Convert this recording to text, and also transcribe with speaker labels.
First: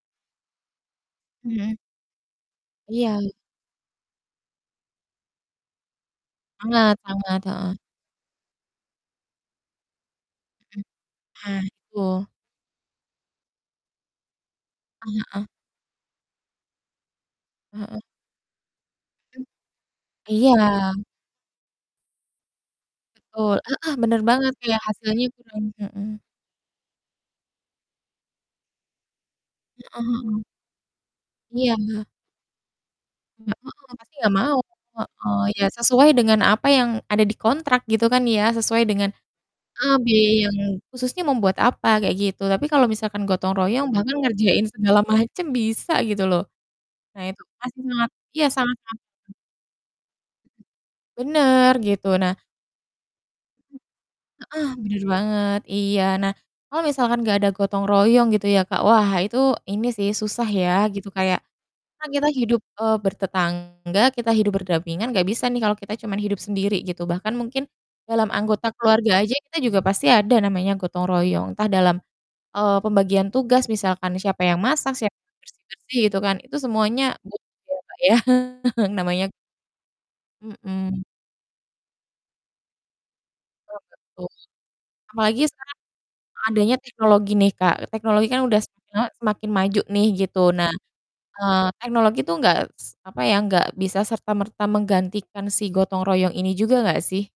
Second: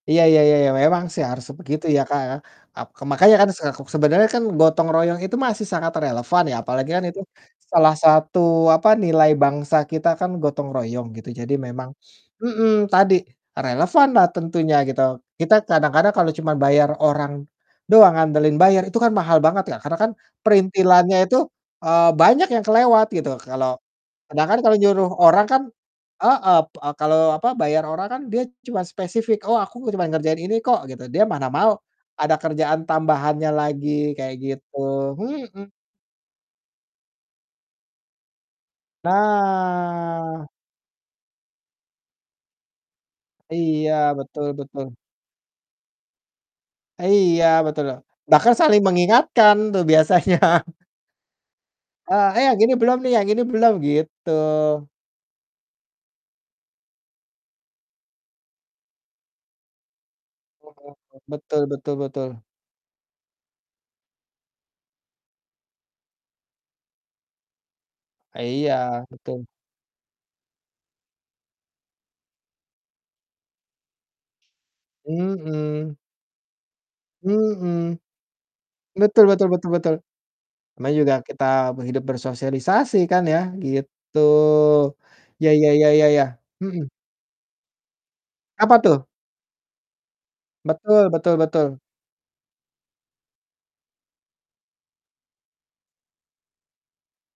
Speaker 1: Iya iya iya iya, memang sih harus
Speaker 2: Mhm.
Speaker 1: begitu ya, Kak, ya. Ak ke
Speaker 2: Iya.
Speaker 1: makanya kan sek sebenarnya kan gotong royong itu masih sangat relevan ya apalagi
Speaker 2: Banget
Speaker 1: kan itu
Speaker 2: banget. Heeh.
Speaker 1: salah satu, apa, nilai bangsa kita kan, gotong
Speaker 2: Mhm.
Speaker 1: royong gitu. Jadi
Speaker 2: Nah,
Speaker 1: memang
Speaker 2: itu.
Speaker 1: mhm, tadi relevanlah tentunya gitu.
Speaker 2: Heeh heeh.
Speaker 1: Kita kadang-kadang kalau cuma bayar orang
Speaker 2: Heeh.
Speaker 1: doang, andelin bayar itu kan mahal
Speaker 2: Hmm.
Speaker 1: banget ya, karena kan
Speaker 2: Iya.
Speaker 1: perintilannya itu, eee, banyak yang kelewat gitu.
Speaker 2: Betul.
Speaker 1: Kalau
Speaker 2: Heeh, bener
Speaker 1: kadang
Speaker 2: banget
Speaker 1: kan
Speaker 2: tuh
Speaker 1: kalau
Speaker 2: ya
Speaker 1: nyuruh
Speaker 2: hasilnya
Speaker 1: orang kan
Speaker 2: kurang heeh.
Speaker 1: heeh, p kalau, apa, bayar orang kan dia cuma spesifik, "Oh aku
Speaker 2: Heeh
Speaker 1: cuma ngerjain
Speaker 2: heeh.
Speaker 1: ini kok" gitu. Dia mana
Speaker 2: Iya,
Speaker 1: mau
Speaker 2: heeh.
Speaker 1: ada kerjaan tambahannya
Speaker 2: Nggak heeh, pasti
Speaker 1: lagi,
Speaker 2: nggak
Speaker 1: kayak
Speaker 2: mau.
Speaker 1: gitu.
Speaker 2: Heeh, iya
Speaker 1: Mhm.
Speaker 2: sesuai dengan apa yang ada di kontrak gitu kan ya, sesuai dengan a be
Speaker 1: Nah.
Speaker 2: yang khususnya membuat apa kayak gitu. Tapi kalau misalkan gotong royong,
Speaker 1: Iya,
Speaker 2: bahkan
Speaker 1: betul
Speaker 2: ngerjain
Speaker 1: betul.
Speaker 2: segala macam bisa gitu loh. Nah itu
Speaker 1: Iya,
Speaker 2: pasti
Speaker 1: betul loh.
Speaker 2: sangat iya
Speaker 1: Bahkan
Speaker 2: sangat
Speaker 1: saling mengingatkan tuh biasanya.
Speaker 2: Bener gitu.
Speaker 1: Eee,
Speaker 2: Nah
Speaker 1: "Eh yang ini belum nih, yang ini belum" gitu.
Speaker 2: Heeh, bener banget iya. Nah, kalau misalkan nggak ada gotong royong gitu ya Kak, wah itu ini sih susah ya
Speaker 1: Mhm,
Speaker 2: gitu
Speaker 1: hmm.
Speaker 2: kayak
Speaker 1: Betul betul
Speaker 2: kan kita
Speaker 1: betul.
Speaker 2: hidup, eee, bertetangga, kita hidup berdampingan nggak bisa nih kalau kita cuma hidup sendiri gitu. Bahkan mungkin dalam anggota
Speaker 1: Iya,
Speaker 2: keluarga aja
Speaker 1: betul.
Speaker 2: kita juga pasti ada namanya gotong royong, entah dalam, eee, pembagian tugas misalkan siapa yang masak, siapa yang
Speaker 1: Mhm.
Speaker 2: bersih-bersih, gitu kan. Itu semuanya butuh ya, Kak,
Speaker 1: Mhm.
Speaker 2: ya?
Speaker 1: Betul
Speaker 2: Namanya
Speaker 1: betul betul betul. Namanya
Speaker 2: Mhm.
Speaker 1: juga kita be hidup bersosialisasi kan ya,
Speaker 2: Oh,
Speaker 1: gitu.
Speaker 2: betul. Apalagi
Speaker 1: Iya iya
Speaker 2: sekarang
Speaker 1: iya iya iya.
Speaker 2: adanya
Speaker 1: Mhm.
Speaker 2: teknologi nih Kak, teknologi kan udah
Speaker 1: Apa
Speaker 2: semakin
Speaker 1: tuh?
Speaker 2: lama semakin maju nih, gitu. Nah,
Speaker 1: Betul betul
Speaker 2: eee,
Speaker 1: betul.
Speaker 2: teknologi itu enggak s apa ya, enggak bisa serta merta menggantikan si gotong royong ini juga enggak sih?